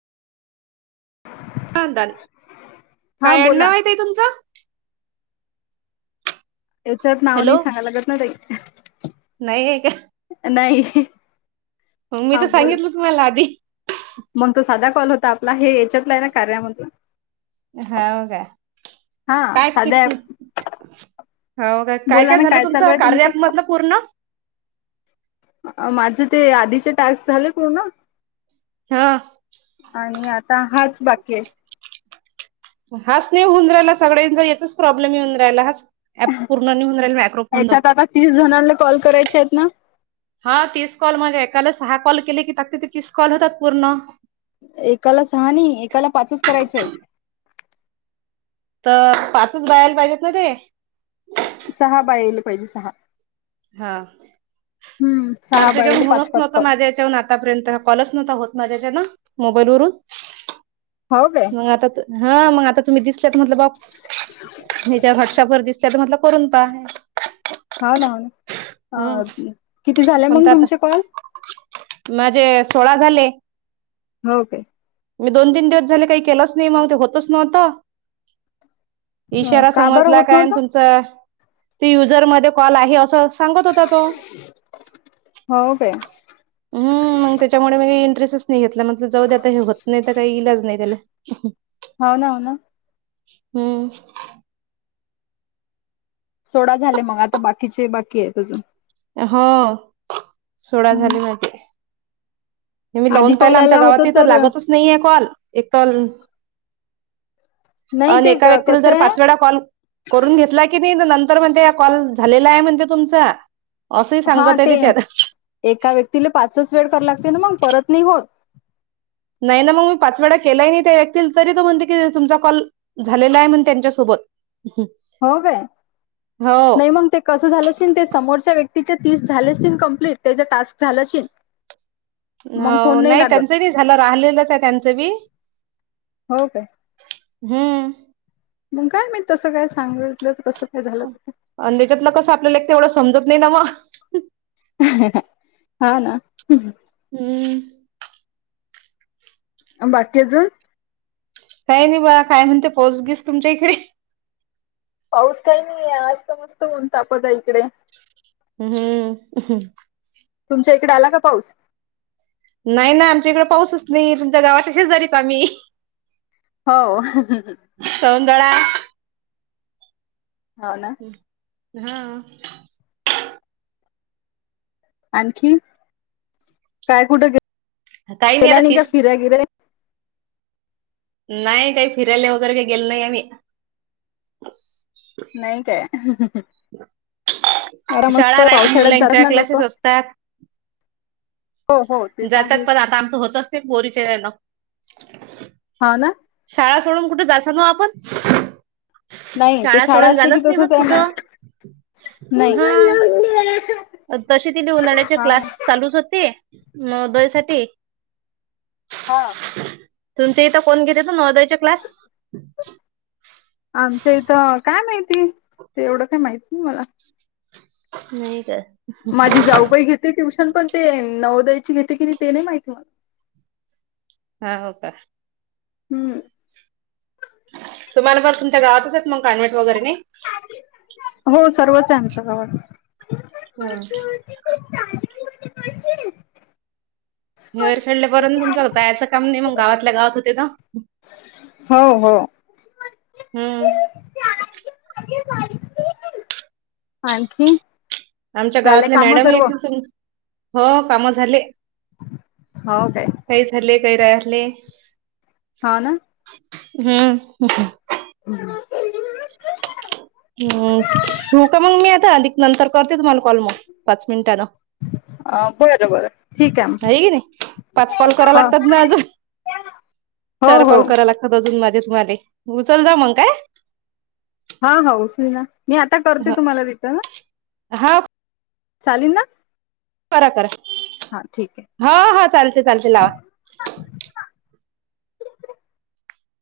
काय म्हणतात? हा काय बोला आडनाव आहे ताई तुमचा? याच्यात नाव हॅलो. नाही सांगाय लागत ना ताई? नाही का? नाही. मग मी हा तर बोल सांगितलंच मला आधी मग तो साधा कॉल होता आपला, हे यांच्यातलं आहे ना कार्यामधून? हो काय? हा काय साध्या ऍप किती हो का काय बोला काय ना झालं चालू तुमचं आहे कार्यमधलं पूर्ण. माझे ते आधीचे टॅक्स झाले पूर्ण? हा. आणि आता हाच बाकी आहे. हाच नाही होऊन राहिला सगळ्यांच याचाच प्रॉब्लेम येऊन राहिला. हाच ऍप पूर्ण निहून राहील मायक्रोफोन द याच्यात आता तीस जणांना कॉल करायचे आहेत ना? हा तीच कॉल म्हणजे एकालाच सहा कॉल केले की तिथे तीस कॉल होतात पूर्ण एकाला सहा आणि एकाला पाचच करायचे आहेत. तर पाच बायाला पाहिजेत ना ते? सहा बाई आल्या पाहिले सहा. हा. हम्म. सहा आणि तेच्या बायले पाच होतंच पाच नव्हता, कॉल माझ्या हेच्या वरून आतापर्यंत हा कॉलच नव्हता होत, माझ्या हेच्यान मोबाईलवरून. हो गं. मग आता ह मग आ तुम्ही दिसत म्हटलं, बा हेच्यावर व्हॉट्सअपवर दिसल्या म्हटलं. करून पाहणे. हो ना हो ना आ हम्म किती झालं पण मंग आता तुमचे कॉल? माझे सोळा झाले. हो काय? म दोन तीन दिवस झाले काही केलाच नाही मग ते होतच नव्हतं. अ, इशारा का बरं समजला होत काय अन नव्हतं तुमचा ती युजरमध्ये कॉल आहे असं सांगत होता तो. हो काय हम्म मग तेच्यामुळे मी एंट्रेसच नाही घेतला. म्हटल जाऊदे आता हे होत नाही तर, काही इलाज नाही त्याला. हो ना, हो ना. हम्म. सोळा झालंय मग आता बाकीचे, बाकी आहेत अजून. हो सोहळा झाली माझे. मी आधी लावून पाहिला कॉल आमच्या आला होता गावात तर लागतच नाहीे कॉल एक कॉल नाही आणि ते एका व्यक्तीला कसं जर आहे पाच वेळा कॉल. करून घेतला की नाही, नंतर म्हणते कॉल झालेला आहे म्हणते तुमचा. असंही हा सांगत आहे ते तिच्यात एका व्यक्तीला पाचच वेळ करा लागते, ना मग परत नाही होतं. नाही ना मग मी पाच वेळा केलाय नाही, ते व्यक्तील तरी तो म्हणते की तुमचा कॉल. झालेलं आहे म्हण त्यांच्यासोबत. हो काय, हो मी म्हणते. कसं झालंश ते समोरच्या व्यक्तीच्या तीस झाले, अशील कंप्लीट त्याचा टास्क अशील. हो नाही त्यांचं बी झालं, राहिलेलंच आहे त्यांचं बी. हो काय हम्म. मंग काय माहित कसं, काय सांगितलं कसं काय झालं ते, आणि त्याच्यातला कसं आपलेला तेवढं समजत नाही ना म. हो ना. हम्म. बाकीचं. काही नाही बा काय म्हणते, पाऊस घिस तुमच्या इकडे. पाऊस काही नाहीये, आज तर ऊन मस्त तापत आहे इकडे. हम् हम् अं हं. तुमच्या इकडे आला, का पाऊस. नाही नाही आमच्या इकडं पाऊसच नाही तुमच्या गावाच्याशीच शेजारीच आम्ही. हो हं हं हं. सौंदळा हाव ना. हम्म हा. आणखी काय कुठं, गे- काही गेल आता नाही का तीस फिरायला बिराय. नाही काही फिरायले वगैरे, गेल नाही आम्ही. नाही काय, हं हं हं. शाळा राहते, पावसाळ्यात जातात मुलांच्या ना लोक क्लासेस असतात. हो हो ते तर जातात पण आहेच आता आमचं होतंच, ते पोरीचे वेळेला. हो ना. शाळा सोडून कुठे जायचा ना आपण. नाही ते शाळा सोडून असले की, जाणच नाही होत तसच आहे ना कुठं. नाही. अ तशी तिने उन्हाळ्याचे हा क्लास ना चालूच होते. नवोदयसाठी. हा. तुमच्या इथं कोण घेते नवोदयच्या क्लास? आमच्या इथं काय माहिती ते एवढं काय माहित ना मला. नाही काय माझी जाऊबाई घेते ट्युशन पण ते नवोदयाची घेते की नाही ते नाही माहित. हा हो का. हम्म. तुम्हाला जर तुमच्या गावातच मग कान्वट वगैरे नाय. हो सर्वच आहे आमच्या गावात. ह. म हेर खेडल्यापर्यंत तुमच कायचं काम नाही मंग गावातल्या गावात होते ना. हो हो. हम्म. आणखीन आमच्या गावातले मॅडम आहे तुम्ही हो काम झाले. हो काय? काही झाले काहीरा अरले. हा ना. हम्म. [unintelligible] हम्म ठेवू का मग मी आता अधिक नंतर करते तुम्हाला कॉल मग पाच मिनिटांनं. अं, बरं बरं ठीक आहे मग. होय की नाही पाच कॉल करा लागतात ना हो अजून. हो चार हो कॉल करायला लागतात अजून माझे तुम्हाले उचल जा मंग काय. हा हा उचली ना मी आता करते हा तुम्हाला रिटर्न. हा चालेल ना? करा करा हां ठीक आहे हा हा चालते चालते लावा.